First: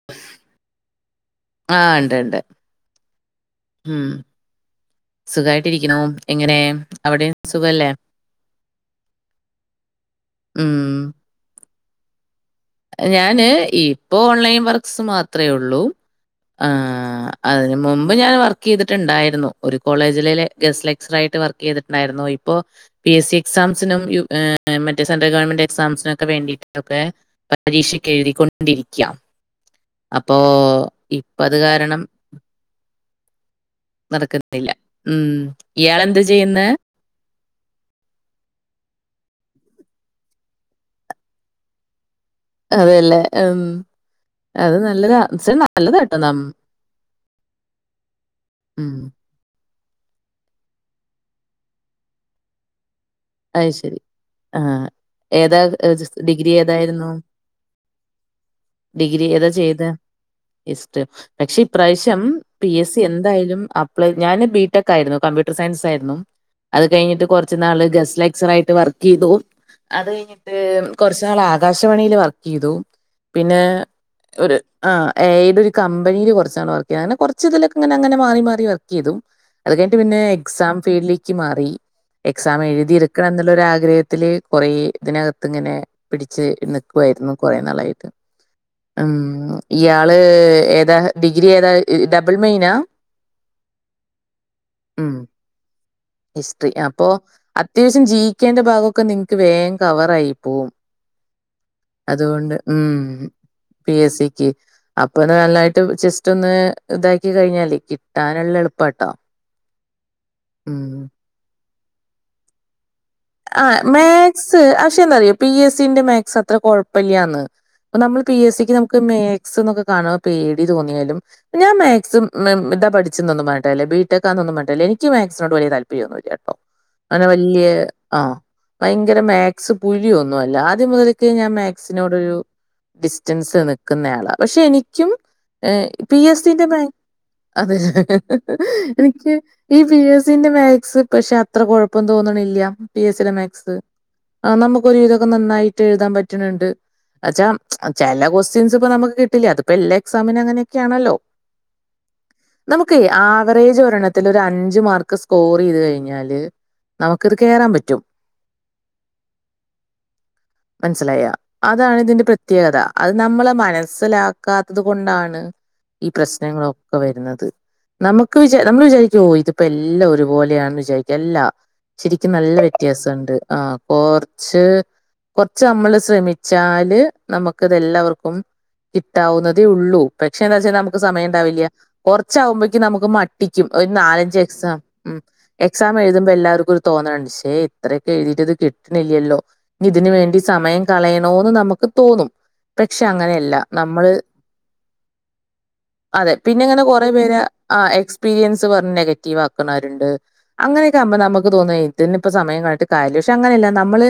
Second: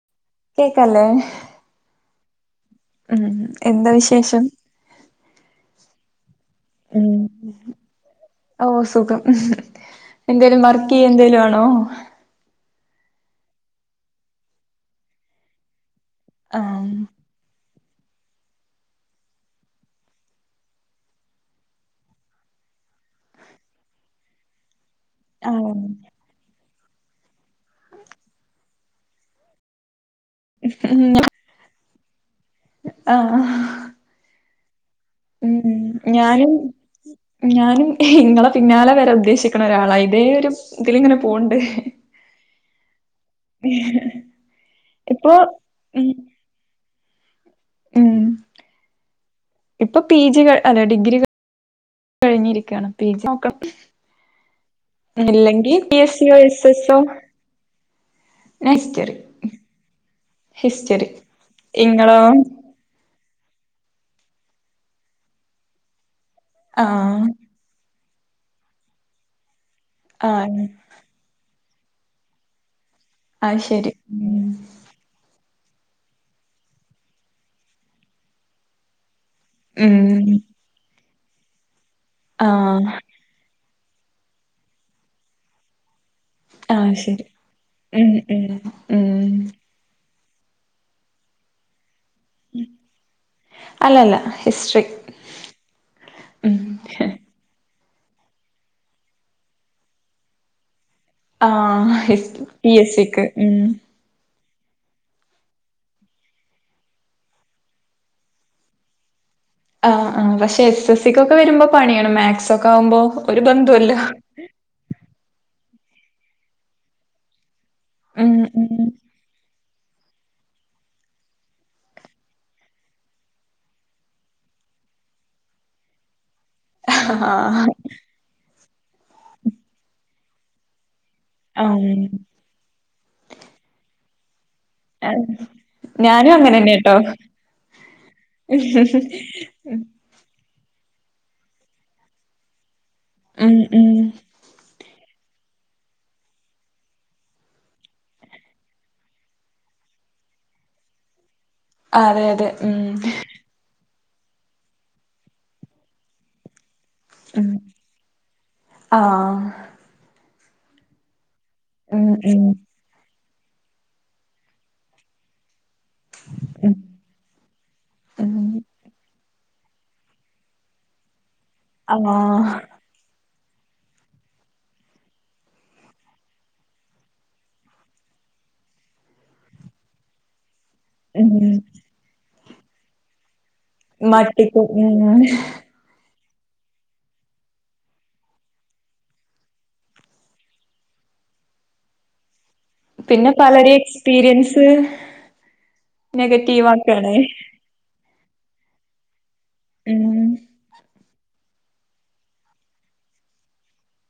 [inaudible] കേക്കല്ലേ? ആഹ് ണ്ട് ണ്ട്. ഉം, എന്താ വിശേഷം? സുഖായിട്ടിരിക്ക്ണു. എങ്ങനെ ഉം അവിടെ സുഖല്ലേ? ഓ സുഖം. എന്തേലും ഉം. വർക്കെയ്യേ എന്തേലും ആണോ? ഞാന് ഇപ്പൊ ഓൺലൈൻ വർക്ക്സ് മാത്രേ ഉള്ളൂ. ആഹ് അതിന് മുമ്പ് ഞാൻ വർക്കെയ്തിട്ടുണ്ടായിരുന്നു, ഒരു കോളേജിലെ ഗസ്റ്റ് ലെക്സ്രായിട്ട് വർക്കെയ്തിട്ടുണ്ടായിരുന്നു ഇപ്പ് പ്പോ പി എസ് സി എക്സാംസിനും, യു ഈഹ് മറ്റേ സെൻട്രൽ ഗവൺമെന്റ് ആഹ് എക്സാംസിനും ഒക്കെ വേണ്ടിട്ടൊക്കെ പരീക്ഷക്ക് എഴുതിക്കൊണ്ടിരിക്കാ അപ്പോ ഉം ഇപ്പ അത് കാരണം ആഹ് നടക്കുന്നില്ല ഉം, ഇയാൾ എന്ത് ചെയ്യുന്നേ? ഞാനും ഇങ്ങളെ പിന്നാലെ വരാൻ ഉദ്ദേശിക്കണ ഒരാളാ, ഇതേ ഒരു ഇതിലിങ്ങനെ പോവണ്ട്. അതേല്ലേ ഉം അത് നല്ലതാ ഇപ്പൊ പക്ഷെ ഉം നല്ലതാട്ടോ ന ഉം ഉം ഇപ്പൊ പി ജി അല്ല ഡിഗ്രി കഴി കഴിഞ്ഞിരിക്കയാണ് പീ ജി നോക്കണം അത് ശരി, ആഹ് ഏതാ ഇല്ലെങ്കിൽ പി എസ് സിയോ ഡിഗ്രി എസ് എസോ ഏതായിരുന്നു? ഹിസ്റ്ററി ഡിഗ്രി ഏതാ ചെയ്തെ ഹിസ്റ്ററി പക്ഷെ ഇപ്രാവശ്യം ഇങ്ങളോ പി എസ് സി എന്തായാലും അപ്ലെ ഞാന് ബി. ടെക് ആയിരുന്നു, കമ്പ്യൂട്ടർ സയൻസ് ആയിരുന്നു. അത് കഴിഞ്ഞിട്ട് ആഹ് കുറ ച്ച് നാള് ഗസ്റ്റ്ലെക്ച്ചറായിട്ട് വർക്ക് ചെയ്തു, അത് കഴിഞ്ഞിട്ട്. ആഹ് കുറച്ച് നാള് ആകാശവാണീൽ വർക്ക് ചെയ്തു, അത് പിന്നെ ശരി ഒരു... ആ എയിത് ഒരു കമ്പനില് കുറച്ചാള് വർക്കെയ്ത്, അങ്ങനെ കുറച്ച് ഇതിലൊക്കെ ഇങ്ങനെ അങ്ങനെ മാറി മാറി വർക്കെയ്തു. അത് കയിഞ്ഞട്ട് പിന്നെ ഉം എക്സാം ഫീൽഡിലേക്ക് മാറി, എക്സാം ആഹ് എഴുതി [unintelligible] എന്നുള്ള ഒരാഗ്രഹത്തില് കൊറെ ഇതിനകത്ത് ഇങ്ങനെ പിടിച്ച് ആഹ് ശരി നക്കുവായിരുന്നു കുറെ നാളായിട്ട് ഉം ഉം ഉം ഇയാള് ഏതാ ഡിഗ്രി ഏതാ? ഇ അല്ലല്ല ഹിസ്റ്ററി ഉം ഉം ഹിസ്റ്ററി, അപ്പൊ അത്യാവശ്യം ജീവിക്കേണ്ട ഭാഗൊക്കെ നിങ്ങക്ക് വേഗം കവറായി പോവും. ആഹ് അതുകൊണ്ട് പി എസ് സിക്ക് ഉം. പി എസ് സിക്ക്. അപ്പോത് നന്നായിട്ട് ജസ്റ്റ് ഒന്ന് ഇതാക്കി കഴിഞ്ഞാലേ കിട്ടാനുള്ള എളുപ്പട്ടോ. ആഹ് ആഹ് പക്ഷെ എസ് എസ് സിക്കൊക്കെ വരുമ്പോൾ പണിയാണ് മാക്സ് ഒക്കെ ആവുമ്പോ ഒരു ആ ബന്ധുല്ല മാക്സ് പക്ഷെ എന്താറിയ പി എസ് സിന്റെ മാക്സ് അത്ര കുഴപ്പില്യാന്ന്. നമ്മള് ഉം പി എസ് സിക്ക് ഉം നമുക്ക് മാക്സ് എന്നൊക്കെ കാണുമ്പോ പേടി തോന്നിയാലും... ഞാൻ മാക്സും ഇതാ പഠിച്ചുന്നൊന്നും പറഞ്ഞിട്ട് കാര്യല്ല ബിടെക്ക് ആന്നൊന്നും പറഞ്ഞട്ടല്ല എനിക്ക് മാകസിനോട് വലിയ താല്പര്യൊന്നുമില്ല കേട്ടോ. അത് വലിയ ആഹ് ആഹ് ഭയങ്കര മാക്സ് പുഴിയൊന്നുവല്ല ആദ്യം മുത ഞാൻ ഉം മാക്സിനോട് ഒരു ഡിസ്റ്റൻസ് നിൽക്കുന്ന ആളാ പക്ഷെ എനി ക്കും പി ഞാനും എസ് സിന്റെ അങ്ങനെന്നെട്ടോ മാക്സ് അതെ അതെ എനിക്ക് ഈ പി എസ് സിന്റെ മാക്സ് പക്ഷെ അത്ര കൊഴപ്പം തോന്നണില്ല, പി എസ് സിയുടെ ഉം മാക്സ്. ഉം ആഹ് നമുക്ക് ഒരു വിതൊക്കെ നന്നായിട്ട് എഴുതാൻ പറ്റണണ്ട്. വെച്ചാ ചില ക്വസ്റ്റ്യൻസ് ഇപ്പൊ നമുക്ക് കിട്ടില്ല. അതിപ്പോ എല്ലാ എക്സാമിനും അങ്ങനെയൊക്കെയാണല്ലോ. അതെ അതെ ഉം നമുക്കേ ആവറേജ് ഒരെണ ത്തില് ഒരു അഞ്ച് മാർക്ക് സ്കോർ ചെയ്ത് കഴിഞ്ഞാല് നമുക്കിത് ഉം കേറാൻ പറ്റ ആഹ് മനസിലായോ അതാണ് ഉം ഇതിന്റെ ഉം പ്രത്യേകത. അത് നമ്മള് മനസ്സിലാക്കാത്തത് കൊണ്ടാണ്. ഈ ഉം പ്രശ്നങ്ങളൊക്കെ വരുന്നത് ഉം നമുക്ക് വിചാ നമ്മൾ വിചാരിക്ക ഓ ഇതിപ്പോ എല്ലാം ഒരുപോലെയാണെന്ന് വിചാരിക്കും അല്ല ശരിക്കും നല്ല ആഹ് വെ ത്യാസംണ്ട് ആഹ് കൊറച്ച് കൊറച്ച് നമ്മള് ശ്രമിച്ചാല് നമുക്കത് എല്ലാവർക്കും കിട്ടാവുന്നതേ ഉള്ളൂ പക്ഷെ എന്താ വെച്ചാൽ നമുക്ക് സമയം ഉം ഇണ്ടാവില്ല കുറച്ചാകുമ്പഴേക്ക് നമുക്ക് ക്കും ഒരു നാലഞ്ച് എക്സാം ഉം എക്സാം എഴുതുമ്പോ എല്ലാവർക്കും ഒരു തോന്നലുണ്ട് ശ്ശെ ഇത്രയൊക്കെ എഴുതീട്ടത് കിട്ടണില്ലല്ലോ ഇനി ഇതിന് വേണ്ടി സമയം കളയണോന്ന് നമുക്ക് തോന്നും പക്ഷെ പിന്നെ അങ്ങനെയല്ല പലരെയും നമ്മള് എക്സ്പീരിയൻസ് അതെ നെഗറ്റീവ് പിന്നെങ്ങനെ കൊറെ ആക്കാണ് പേര് ആ എക്സ്പീരിയൻസ് പറഞ്ഞ് നെഗറ്റീവ് ആക്കണവരുണ്ട് ഉം അങ്ങനെയൊക്കെ ആകുമ്പോ നമുക്ക് തോന്നേ ഇതിന് ഇപ്പൊ സമയ കളഞ്ഞിട്ട് കാര്യല്ല പക്ഷെ അങ്ങനെയല്ല നമ്മള്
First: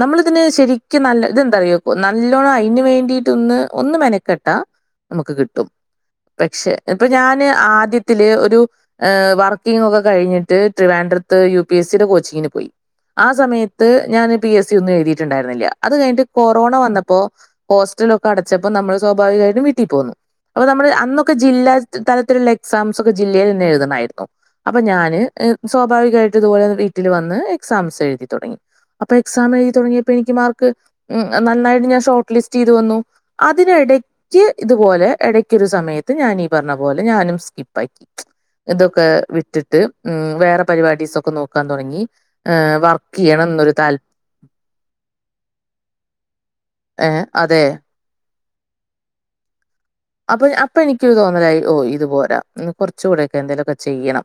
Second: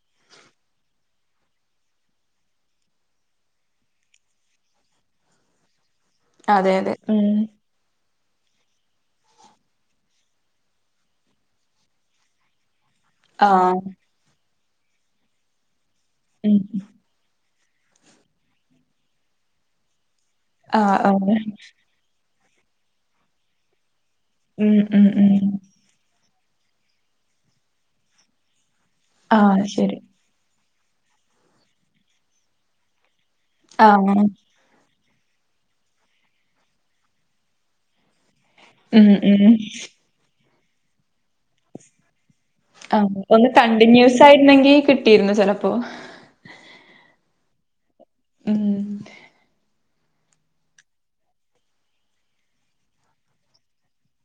നമ്മളിതിന് ശരിക്കും നല്ല ഇതെന്താറിയോ നല്ലോണം അയ്ന് വേണ്ടിയിട്ടൊന്ന് ഒന്ന് മെനക്കെട്ടാ നമുക്ക് കിട്ടും അതെ പക്ഷെ അതെ ഇപ്പൊ ഉം ഞാന് ആദ്യത്തെ ഒരു വർക്കിംങ് ഒക്കെ കഴിഞ്ഞിട്ട് ട്രിവാൻഡ്രത്ത് യു പി എസ് സി യുടെ കോച്ചിങ്ങിന് പോയി ആ ആഹ് സമയത്ത് ഞാന് പി എസ് സി ഒന്നും എഴുതിയിട്ടുണ്ടായിരുന്നില്ല അത് കഴിഞ്ഞിട്ട് ഉം കൊറോണ വന്നപ്പോ ഹോസ്റ്റലൊക്കെ അടച്ചപ്പോ നമ്മൾ സ്വാഭാവികമായിട്ടും വീട്ടിൽ പോകുന്നു അപ്പൊ നമ്മള് ആഹ് അന്നൊക്കെ ആഹ് ജില്ലാ തരത്തിലുള്ള എക്സാംസ് ഒക്കെ ജില്ലയിൽ തന്നെ എഴുതണായിരുന്നു ഉം അപ്പൊ ഉം ഞാന് ഉം സ്വാഭാവികയിട്ട് ഇതുപോലെ വീട്ടിൽ വന്ന് എക്സാംസ് എഴുതി തുടങ്ങി അപ്പൊ എക്സാം ആഹ് എഴുതി ശരി തുടങ്ങിയപ്പോ എനിക്ക് മാർക്ക് മം നന്നായിട്ട് ഞാൻ ഷോർട്ട് ലിസ്റ്റ് ചെയ്ത് വന്നു ആഹ് അതിനിടയ്ക്ക് ഇതുപോലെ ഇടക്കൊരു സമയത്ത് ഞാനീ പറഞ്ഞ പോലെ ഞാനും സ്കിപ്പാക്കി ഇതൊക്കെ ഉം ഉം വിട്ടിട്ട് മം വേറെ പരിപാടീസൊക്കെ നോക്കാൻ തുടങ്ങി ഏഹ് വർക്ക് ആഹ ഒന്ന് ചെയ്യണം എന്നൊരു താൽ കണ്ടിന്യൂസ് ആയിരുന്നെങ്കി കിട്ടിയിരുന്നു ചെലപ്പോ ഏ അതെ ഉം അപ്പൊ അപ്പൊ എനിക്ക് തോന്നലായി ഓ ഇത് പോരാ കുറച്ചുകൂടെ ഒക്കെ എന്തേലും ഒക്കെ ചെയ്യണം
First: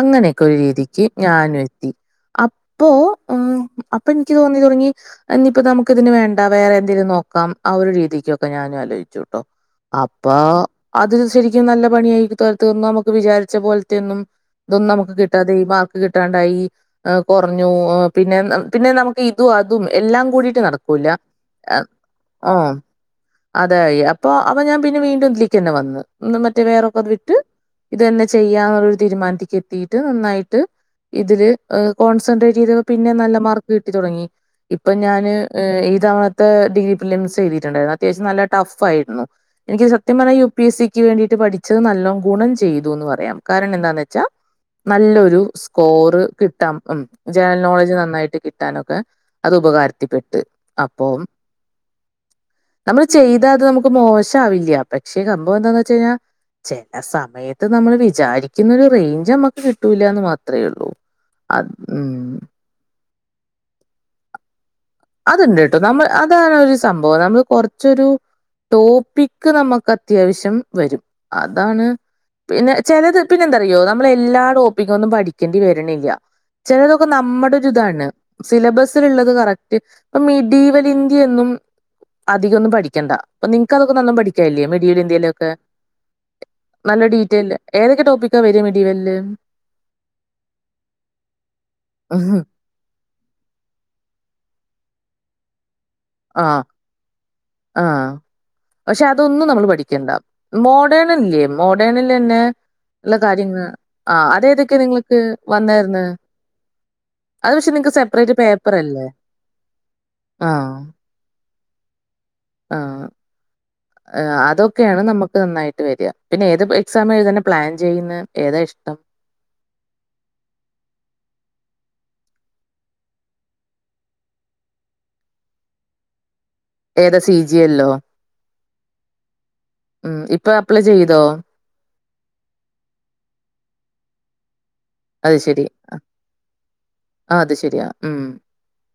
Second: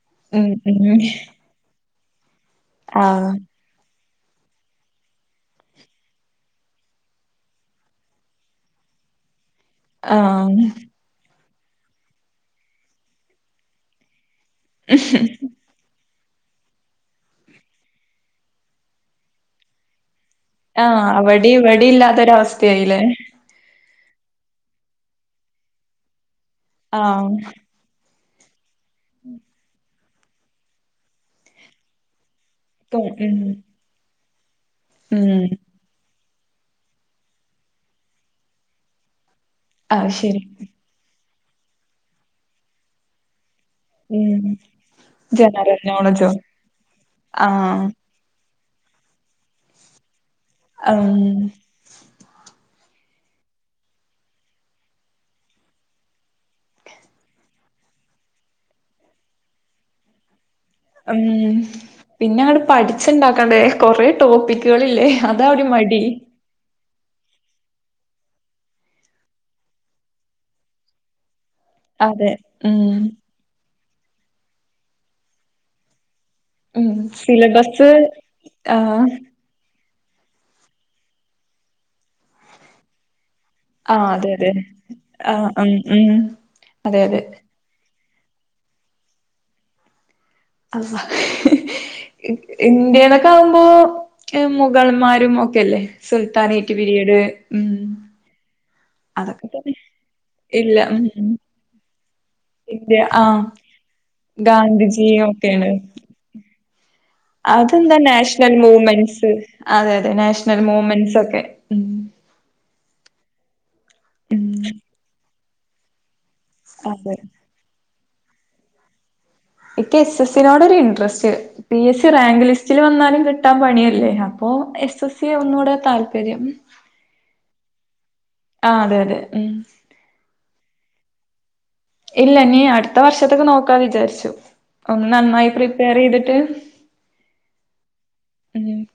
അങ്ങനെയൊക്കെ ഉം ഒരു ഉം രീതിക്ക് ഞാനും എത്തിഅ ആഹ അപ്പൊ ഇനിക്ക് തോന്നി തുടങ്ങി ഇനിയിപ്പ നമുക്ക് ഇതിന് വേണ്ട വേറെ എന്തെങ്കിലും നോക്കാം ആ ഒരു രീതിക്കൊക്കെ ഞാനും ആലോചിച്ചു കേട്ടോ അപ്പ ആഹ് അത് ശരിക്കും നല്ല പണിയായി തരത്ത്ന്ന് നമുക്ക് വിചാരിച്ച പോലത്തെയ ഒന്നും ഇതൊന്നും ഈ നമക്ക് കിട്ടാതെ ഈ [unintelligible] കിട്ടാണ്ടായി കുറഞ്ഞു പിന്നെ പിന്നെ നമുക്ക് ഇതും അതും എല്ലാം കൂടി ആഹ അവടി ഇവടി ഓ ഇല്ലാത്തൊരവസ്ഥയില്ലേ അതായി അപ്പൊ അപ്പം ഞാൻ പിന്നെ വീണ്ടും ഇതിലേക്ക് തന്നെ വന്ന് ഇന്ന് മറ്റേ വേറൊക്കെത് ആഹ് വിട്ട് ഇത് തന്നെ ചെയ്യാ എന്നുള്ളരു തീരുമാനത്തേക്ക് എത്തിയിട്ട് നന്നായിട്ട് ഇതില് കോൺസെൻട്രേറ്റ് ചെയ്തപ്പോ പിന്നെ ഉം നല്ല മാർക്ക് കിട്ടി തുടങ്ങി ഇപ്പൊ ഞാന് ഉം ഈ തവണ ത്തെ ഡിഗ്രി ബില്യൻസ് എഴുതിതിട്ടുണ്ടായിരുന്നു അത്യാവശ്യം നല്ല ടഫ് ആയിരുന്നു എനിക്ക് അത് സത്യം പറഞ്ഞ ശരി യു പി എസ് സിക്ക് വേണ്ടിയിട്ട് പഠിച്ചത് നല്ലോണം ഗുണം ചെയ്തു എന്ന് പറയാം കാരണം എന്താ വെച്ചാ ഉം നല്ലൊരു ജനറൽ സ്കോർ നോളജോ കിട്ടാമം ജനറൽ ആഹ് നോളജ് നന്നായിട്ട് കി കിട്ടാനൊക്കെ അത് ഉപകാരത്തിപ്പെട്ട് അപ്പോ ഉം നമ്മള് ചെയ്താ അത് നമുക്ക് മോശം ആവില്ല പക്ഷെ സംഭവം എന്താന്ന് വെച്ച് കഴിഞ്ഞാൽ ചില സമയത്ത് നമ്മൾ വിചാരിക്കുന്ന ഒരു റേഞ്ച് നമ്മക്ക് കിട്ടൂല്ലാന്ന് മാത്രേള്ളൂ ഉം പിന്നെ അങ്ങട്ട് പഠിച്ച്ണ്ടാക്കണ്ടേ കൊറെ ടോപ്പിക്ക്കളില്ലേ അത്ണ്ട്ട്ടോ നമ്മൾ അതാണ് ഒരു സംഭവം നമ്മൾ കൊറച്ചൊരു ടോപ്പിക്ക് നമുക്ക് അത്യാവശ്യം വരും അതാണ് അതെ പിന്നെ ഉം ചിലത് പിന്നെ എന്താറിയോ നമ്മൾ എല്ലാ ടോപ്പിക്കും ഒന്നും പഠിക്കേണ്ടി വര ണില്ല ഉം ചിലതൊക്കെ നമ്മുടെ സിലബസ് ഇതാണ് ആഹ് സിലബസിലുള്ളത് കറക്റ്റ് ഇപ്പ മിഡീവൽ ഇന്ത്യ എന്നും അധികൊന്നും പഠിക്കണ്ട പ്പൊ നിങ്ങക്ക് അതൊക്കെ ആഹ് നല്ലോം അതെ അതെ പഠിക്കാല്ലേ മീഡിവ്യൽ ആഹ് ഇന്ത്യയിലോക്കെ ഉം ഉം അതെ നല്ല അതെ ഡീറ്റെൽ ഏതൊക്കെ ടോപ്പിക്കാ വരാ മിഡീവ്യൽ അള്ളാ ഹ ഇന്ത്യനൊക്കെ ആകുമ്പോ മുഗൾമാരും ഒക്കെല്ലേ ആഹ് സുൽത്താനേറ്റ് പിരീഡ് ഉം ആഹ് പക്ഷെ അതൊക്കെ അതൊന്നും നമ്മൾ തന്നെ പഠിക്കേണ്ട ഇല്ല ഉം മോഡേണല്ലേ മോഡേണിൽ നി ന്നെ ഇന്ത്യ എല്ല ആഹ് കാര്യങ്ങ ൾ ആഅത് തൊക്കെ നിങ്ങക്ക് ഗാന്ധിജിയും ഒക്കെയാണ് വന്നായിരുന്നു അതെന്താ നാഷണൽ മൂമെൻസ് അതെ അതെ നാഷണൽ ആഹ് മൂമെൻസ് ഒക്കെ. ഉം ആ ഉം. അതൊക്കെയാണ് നമുക്ക് നന്നായിട്ട് വര പിന്നെ ഏത് എക്സാം അതെ എഴുത. പ്ലാൻ ചെയ്യുന്ന ഏതാ ഇഷ്ടം. എനിക്ക് എസ് എസ്സിനോടൊ ഒരു interest. P S C rank ലിസ്റ്റിൽ വന്നാലും കിട്ടാൻ പണിയല്ലേ അപ്പൊ എസ് എസ് സി ഒന്നുടെ താല്പര്യം ഏതാ സി ജി യല്ലോ ആ അതെ അതെ ഉം ഉ ഇപ്പൊ അപ്ലൈ ചെയ്തോ ഇല്ല നീ അടുത്ത വർഷത്തൊക്കെ നോക്കാ വിചാരിച്ചു ഒന്ന് നന്നായി പ്രിപ്പയർ ചെയ്തിട്ട് ആ അത് ശരിയാ ഉം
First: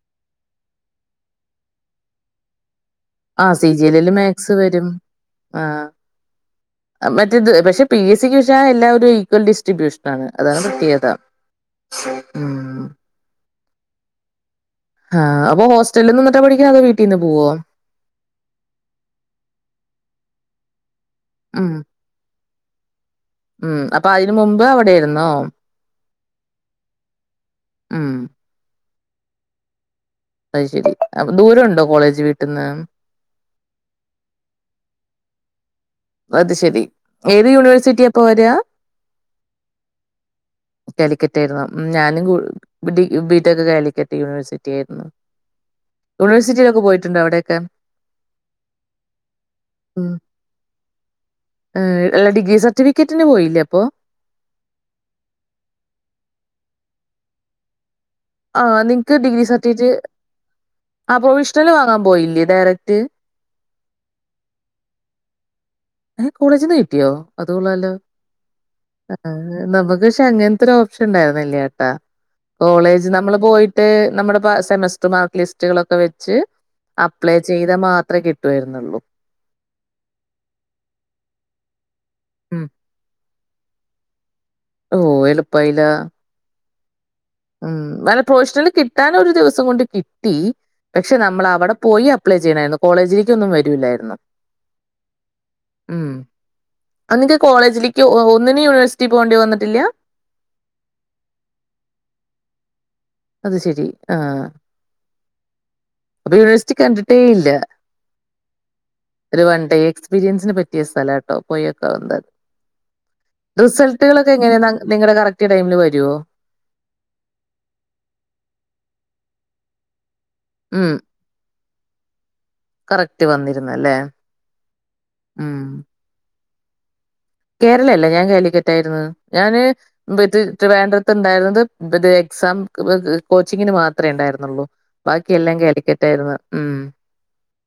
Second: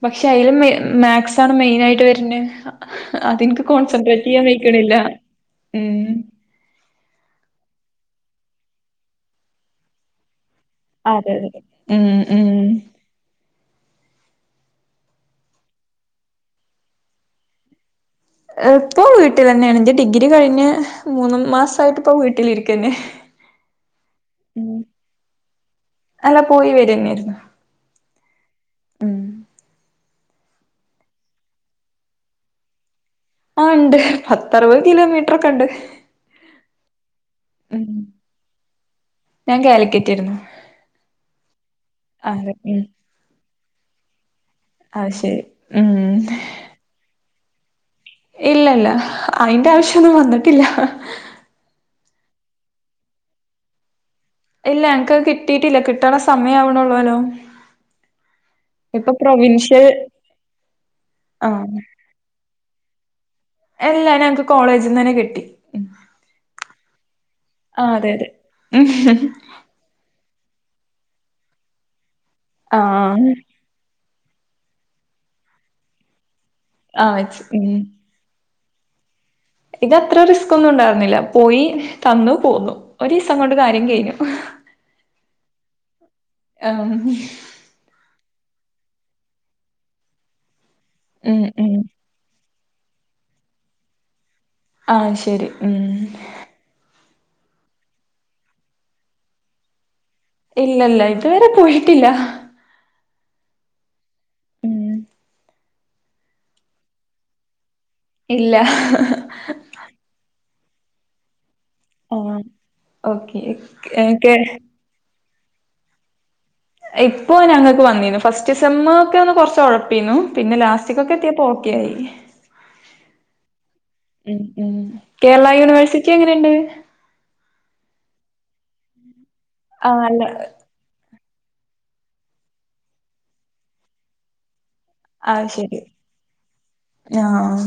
ഉപക്ഷെ അതിലും മാക്സ് ആണ് മെയിൻ ആയിട്ട് വരണത് ആഹ് അതിനിക്ക് സി ജി എല്ലില് കോൺസെൻട്രേറ്റ് ചെയ്യാൻ മാത്സ് വഴി ക് വരും ണില്ല ആഹ് ഉം മറ്റേത് പക്ഷെ പി എസ് സിക്ക് പക്ഷാ എല്ലാവരും ഈക്വൽ ഡിസ്ട്രിബ്യൂഷൻ ആണ് അതാണ് കിട്ടിയതാഉം അതെ അതെ ഉം ഉം ആഹ അപ്പൊ ഹോസ്റ്റലിൽ നിന്നിട്ട് പഠിക്കാ അതെ വീട്ടീ നിന്ന് പോുവോ ഇപ്പൊ വീട്ടിതന്നെയാണ് എന്റെ ഡിഗ്രി കഴിഞ്ഞ് മൂന്നു ഉം മാസായിട്ട് ഇപ്പോ വീട്ടിലിരിക്കന്നെ ഉം അപ്പൊ അതിന് മുമ്പ് ഉം അവിടെയാര്ന്നോ അല്ല പോയി വരന്നെയായിരുന്നു ഉം ഉം അയ്ശരി അപ്പ് ദൂരംഉണ്ടോ കോളേജ് വീട്ടിന്ന് ആഹ് ഉണ്ട് പത്തറുപത് കിലോമീറ്ററൊക്കെ ഉണ്ട് അത് ശെരി ഏത് ഉം യൂണിവേഴ്സിറ്റിയാപ്പോ വര്വാ ഞാൻ കാലിക്കറ്റാരുന്നു കാലിക്കട്ടായിരുന്നു ഞാനും ഉം ബി ടെക്ക് കാലിക്കറ്റ് യൂണിവേഴ്സിറ്റിയാരുന്നു അത് ശരി ഉം യൂണിവഴ്സിറ്റീലൊക്കെ പോയിട്ടുണ്ടോ അവിടെയെക്കെ ഇല്ലില്ല അയിന്റെ ഉം ആവശ്യൊന്നും വന്നിട്ടില്ല ഏഹ് അല്ല ഡിഗ്രി സർട്ടിഫിക്കറ്റിന് പോയില്ലേ അപ്പോ ഇല്ല എനക്ക്ത് കിട്ടിയിട്ടില്ല കിട്ടണ സമയമാവണള്ളൂല്ലോ ആഹ് നിങ്ങക്ക് ഡിഗ്രി പ്രൊവിൻഷ്യൽ സർട്ടിഫിക്കറ്റ് ആ പ്രൊവിഷണല് വാങ്ങാൻ പോയില്ലേ ഡയറക്റ്റ് എല്ലാ ഞങ്ങക്ക് കോളേജീന്ന് തന്നെ കിട്ടി ഉം ഏഹ് കോളേജീന്ന് കിട്ടിയോ ആ അതുകൊള്ളാലോ അതെ ആഹ് അതെ ആഹ് നമുക്ക് ക്ഷെ ങ്ങനത്തെ ഒരു ഓപ്ഷൻണ്ടായിരുന്നല്യാട്ടാ കോളേജ് ആഹ് നമ്മള് പോയി ട്ട് നമ്മുടെ സെമസ്റ്റർ മാർക്ക് ലിസ്റ്റുകളൊക്കെ വെച്ച് ആഹ് അപ്ലൈ വെച്ച് ഉം ചെയ്താ മാത്രേ കിട് ട്ടുവാരുന്നുള്ളൂ ഇതത്ര റിസ്ക് ഒന്നും ഉണ്ടായിരുന്നില്ല പോയി തന്നു ഉം. പോന്നു ഒരീസം കൊണ്ട് കാര്യം കഴിഞ്ഞു ഓഹ് എളുപ്പായീലാ ആഹ് ഉം വല പ്രൊവ്ഷനൽ കിട്ടാന ഒരു ദിവസം കൊണ്ട് കിട്ടി പക്ഷെ ഉം നമ്മളവിടെ ഉം പോയി അപ്ലൈ ചെയ്യണായിരുന്നു കോളേജിലേക്കൊന്നും വരൂല്ലായിരുന്നു ആഹ് ശരി ഉം ആഹ് നിങ്ങക്ക് കോളേജിലേക്ക് ഒന്നിനും യൂണ്വേഴ്സിറ്റി പോകേണ്ടി വന്നിട്ടില്ല ഇല്ലല്ല ഇതുവരെ പോയിട്ടില്ല അത് ശരി ആഹ് ഉം അപ്പോ യൂണിവേഴ്സിറ്റി കണ്ടിട്ടേ ഇല്ല ഇല്ല ഒരു വൺഡേ എക്സ്പീരിയൻസ്ന് പറ്റിയ സ്ഥലാ പോയോക്കാവുന്നെ ആഹ് ഓക്കെ റിസൾട്കളൊക്കെ എക്കെ എങ്ങനെയാ ന നിങ്ങടെ കറക്റ്റ് ടൈമില് വരോ ഇപ്പൊ ഞങ്ങക് വന്നിന്നു ഫസ്റ്റ്സമ്മ് ക്കെ ഒന്ന് കുറച്ഓയപിനു പിന്നെ ഉം ലാസ്റ്റിക്കൊക്കെ ഇപ്പോ ഒക്കെ ആയി കറക്റ്റ് വന്നിരുന്നല്ലേ കേരള യൂണിവേഴ്സി ക്കെ എങ്ങനേണ്ട് കേരള അല്ല ഞാൻ കാലിക്കറ്റായിരുന്നു ഞാന് ആഹ് അല്ല ട്രിവാണ്ട്രത്ണ്ടായിരുന്നത് എക്സാം കോച്ചിങ്ങിന് മാത്രെ ഇണ്ടായിരുന്നുള്ളൂ ആഹ് ബാക്കിയെല്ലാം ശരി കാലിക്കറ്റായിരുന്നു ഉം ആഹ്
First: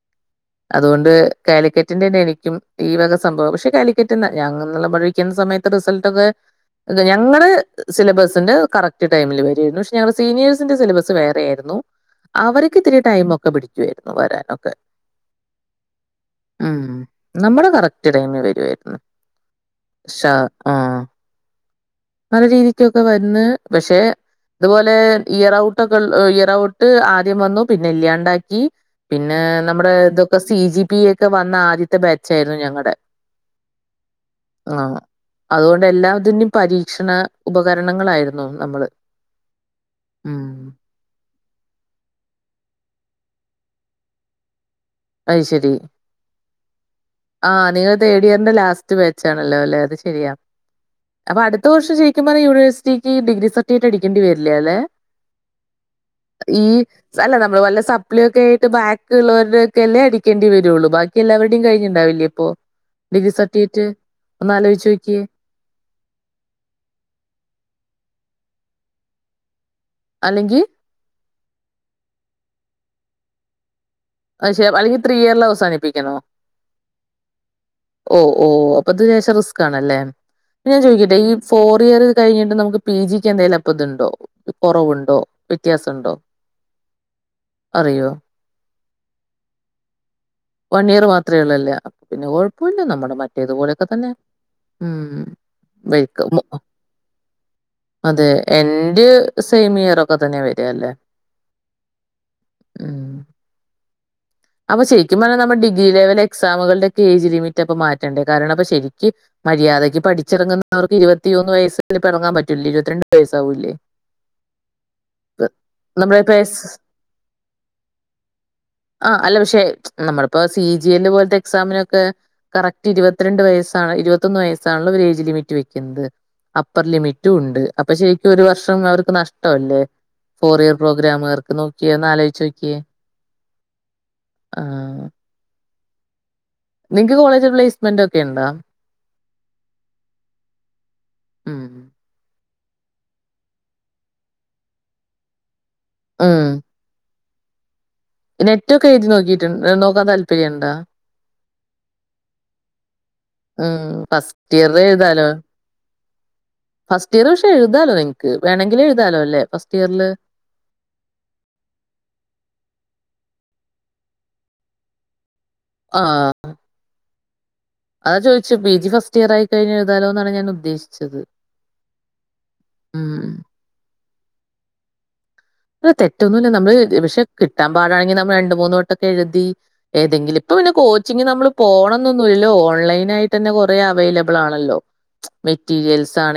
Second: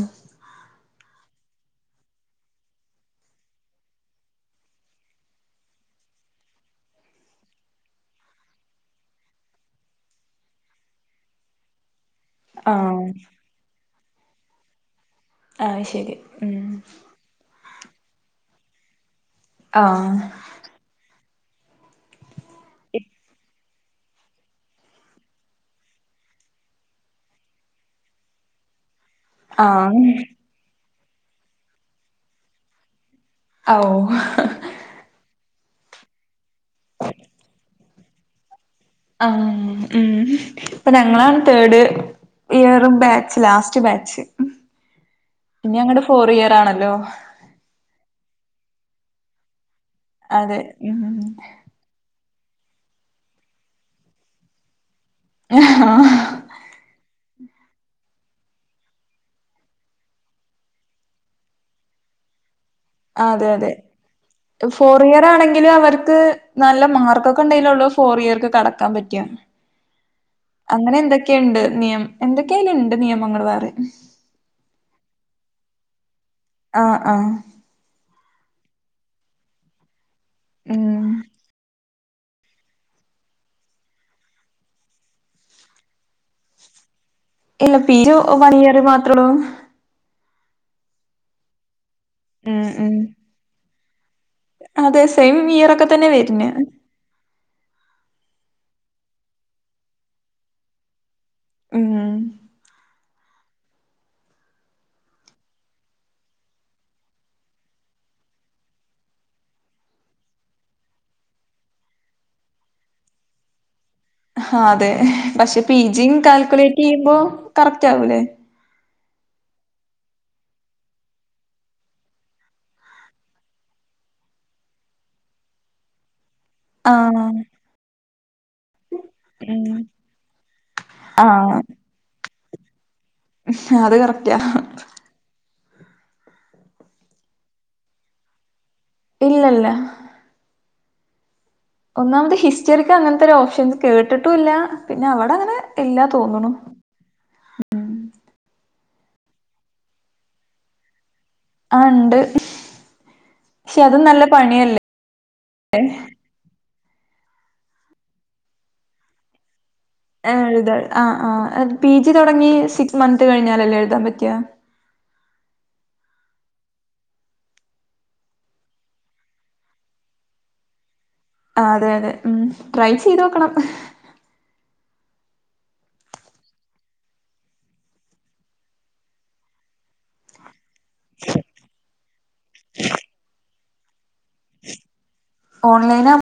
അതുകൊണ്ട് കാലിക്കറ്റിന്റെന്നെ എനിക്കും ഈ വക സംഭവം പക്ഷെ കാലിക്കറ്റ്ന്ന് ഞങ്ങന്നുള്ള പഠിക്കുന്ന സമയത്ത് റിസൾട്ടൊക്കെ ഞങ്ങള് സിലബസിന്റെ കറക്റ്റ് ടൈമിൽ വരുരുന്നു പക്ഷെ ഞങ്ങളുടെ സീനിയേഴ്സിന്റെ സിലബസ് വേറെ ആയിരുന്നു [inaudible] അവര്ക്ക്ത്തിരി ആഹ് ടൈമൊക്കെ പിടിക്കുവായിരുന്നു വരാനൊക്കെ ആയ്ശരി ഉം നമ്മടെ കറക്റ്റ് ടൈമിൽ വെരുവായിരുന്നു ആഹ് ആഹ് നല്ല രീതിക്കൊക്കെ വന്ന് പഷെ അതുപോലെ ഇയറൗട്ടൊക്കെ ഇയറ് ഔട്ട് ആദ്യം വന്നു പിന്നെ ഇല്യാണ്ടാക്കി പിന്നെ നമ്മുടെ ആഹ് ഇതൊക്കെ സി ജി പി എക്കെ വന്ന ആദ്യത്തെ ബാച്ചായിരുന്നു ഞങ്ങടെ അ ഓ ആഹ് അതുകൊണ്ട് എല്ലാത്തിന്റെ പരീക്ഷണ ഉപകരണങ്ങളായിരുന്നു നമ്മള് ആഹ് ഉം ഇപ്പൊ ഞങ്ങളാണ് തേർഡ് ഇയറും ബാച്ച് ലാസ്റ്റ് ബാച്ച് അത് ശരി ഇനിയങ്ങട് ഫോർ ഇയർ ആണല്ലോ ആഹ് നിങ്ങ തേർഡ് ഇയറിന്റെ ലാസ്റ്റ് ബേച്ചാണല്ലോ അല്ലേ അത് ശരിയാ അതെ ഉം അപ്പൊ അടു ത്ത വർഷം ശരിക്കും പറഞാ യൂണേഴ്റ്റിക്ക് ഡിഗ്ര സർട്ടിഫിക്കറ്റ് അടിക്കേണ്ടി വരില്ല ല്ലേ [unintelligible] ഈ അല്ല നമ്മള് വല്ല സപ്ലീ ഒക്കെ ആയിട്ട് ബാക്ക് ഇള്ളവരുടെ ക്കെല്ലേ അടിക്കേണ്ടി വരൂള്ളൂ ബാക്കി എല്ലാവരുടെ കഴിഞ്ഞുണ്ടാവില്ലേ ഇപ്പോ ഡിഗ്രി ആഹ് അതെ അതെ സർട്ടിഫിക്കറ്റ് ഒന്ന് ആലോചിച്ച് ഫോർ നോക്കിയേ ഇയർ ആണെങ്കി അവർക്ക് നല്ല മാർക്കൊക്കെ ഉണ്ടെലൊള്ളൂ ഫോർ ഇയർക്ക് കടക്കാൻ പറ്റ അല്ലെങ്കി അങ്ങനെ എന്തൊക്കെയ്ണ്ട് നിയമം എന്തൊക്കെയില്ണ്ട് നിയമങ്ങൾ വേറെ അയിശെ അല്ലെങ്കി ത്രീ ഇയറിൽ അവസാനിപ്പിക്കണോ ആഹ് ആഹ് ഓ ഓ അപ്പത് ലേശം റിസ്കാണല്ലേ ഞാൻ ഉം ചോദിക്കട്ടെ ഈ ഫോർ ഇയർ കഴിഞ്ഞിട്ട് നമുക്ക് പി ജിക്ക് എന്തേലും അപ്പതുണ്ടോ കുറവുണ്ടോ വ്യത്യാസണ്ടോ ഇല്ല പിഓ വൺ ഇയർ മാത്രോള്ളൂ വൺ ഇയർ മാത്രേ ഉള്ളൂല്ലേ പിന്നെ ഉം കുഴപ്പമില്ല ഉം നമ്മുടെ മറ്റേതുപോലെയൊക്കെ തന്നെ അതെ ഉം സെയിം ഇയറൊക്കെ തന്നെ വരുന്നെ [unintelligible] അതെ എന്റെ സെയിം ഇയർ ഒക്കെ തന്നെ വര് ആല്ലേ ഉം അപ്പൊ ശരിക്കുംപറഞ്ഞാ നമ്മ ഡിഗ്രി ലെവ എക്സമുകളുടെ ഒക്കെ ഏജ് ലിമിറ്റ് അപ്പ മാറ്റണ്ടേ കാരണം അപ്പ ശരിക്ക് മര്യാദക്ക് പഠിച്ചിറങ്ങുന്നവർക്ക് ഇരുപത്തിയൊന്ന് വയസിൽ ഇറങ്ങാൻ പറ്റൂലെ ഇരുപത്തിരണ്ടു വയസാവൂലേ ആഹ് അതെ പക്ഷെ പി ജി നമ്മുടെ ഇപ്പൊ എസ് കാൽക്കുലേറ്റ് ചെയ്യുമ്പോ കറക്റ്റ് ആവൂലേ ആഹ് അല്ല പക്ഷെ നമ്മളിപ്പോ സി ജി എൽ പോലത്തെ എക്സാമിനൊക്കെ കറക്റ്റ് ഇരുപത്തിരണ്ട് വയസാണ് ഇരുപത്തൊന്ന് വയസ്സാണല്ലൊ ഇവരേജ് ലിമിറ്റ് വെക്കുന്നത് അപ്പർ ആഹ് ലിമിറ്റുവുണ്ട് അപ്പൊ ശരിക്കും ഒരു വർഷം അവർക്ക് ഉം നഷ്ടവല്ലേ ഫോർ ഇയർ പ്രോഗ്രാംകാർക്ക് ആഹ് നോക്കിയോന്ന് ആലോചിച്ച് നോക്കിയേ അത് കറക്റ്റാ ആ നിങ്ങക്ക് കോളേജ് പ്ലേസ്മെന്റ് ഒക്കെ ഇണ്ടാ ഇല്ലല്ല ഉം ഒന്നാമത് ഹിസ്റ്ററിക്ക് അങ്ങനത്തെ ഒരു ഓപ്ഷൻസ് കേട്ടിട്ടുല്ല പിന്നെവട്ങ്ങനെ ഇല്ലാ തോന്നുണു ഉം നെറ്റൊക്കെ എഴുതി നോക്കിയിട്ട് നോക്കാൻ താല്പര്യംണ്ടാ ആഹ് ഇണ്ട് പക്ഷെ ഉം അത് നല്ല ഫസ്റ്റ് ഇയർ പണിയല്ലേ എഴുതാലോ ഫസ്റ്റ് ഇയർ പക്ഷെ എഴുതാലോ നിങ്ങക്ക് വേണെങ്കില് എഴുതാലോ അല്ലെ ഫസ്റ്റ് ഇയറില് ഏഹ് എഴുതാ ആഹ് ആഹ് എത് പി ജി തുടങ്ങി സിക്സ് മന്ത് കഴിഞ്ഞാലല്ലേ എഴുതാൻ പറ്റ്വ ആഹ് അതാ ചോയിച്ചേ പി ജി ഫസ്റ്റ് ഇയറായി കഴിഞ്ഞാ എഴുതാലോ ന്നാണ് ഞാനുദ്ദേശിച്ചത് ആഹ് അതെ അതെ ഉം ട്രൈ ചെയ്തോക്കണം തെറ്റൊന്നുമില്ല നമ്മള് പക്ഷെ കിട്ടാൻ പാടാണെങ്കി നമ്മള് രണ്ട് മൂന്ന് വട്ടംക്കെ എഴുതി ഏതെങ്കിലും ഇപ്പൊ പിന്നെ കോച്ചിങ് നമ്മള് പോണംന്നൊന്നുല്ലല്ലോ ഓൺലൈനായിട്ടന്നെ കൊറേ അവൈലബിളാണല്ലോ മ്‌ച് ഓൺലൈൻ ആവുമ്പോ മെറ്റീരിയൽസാ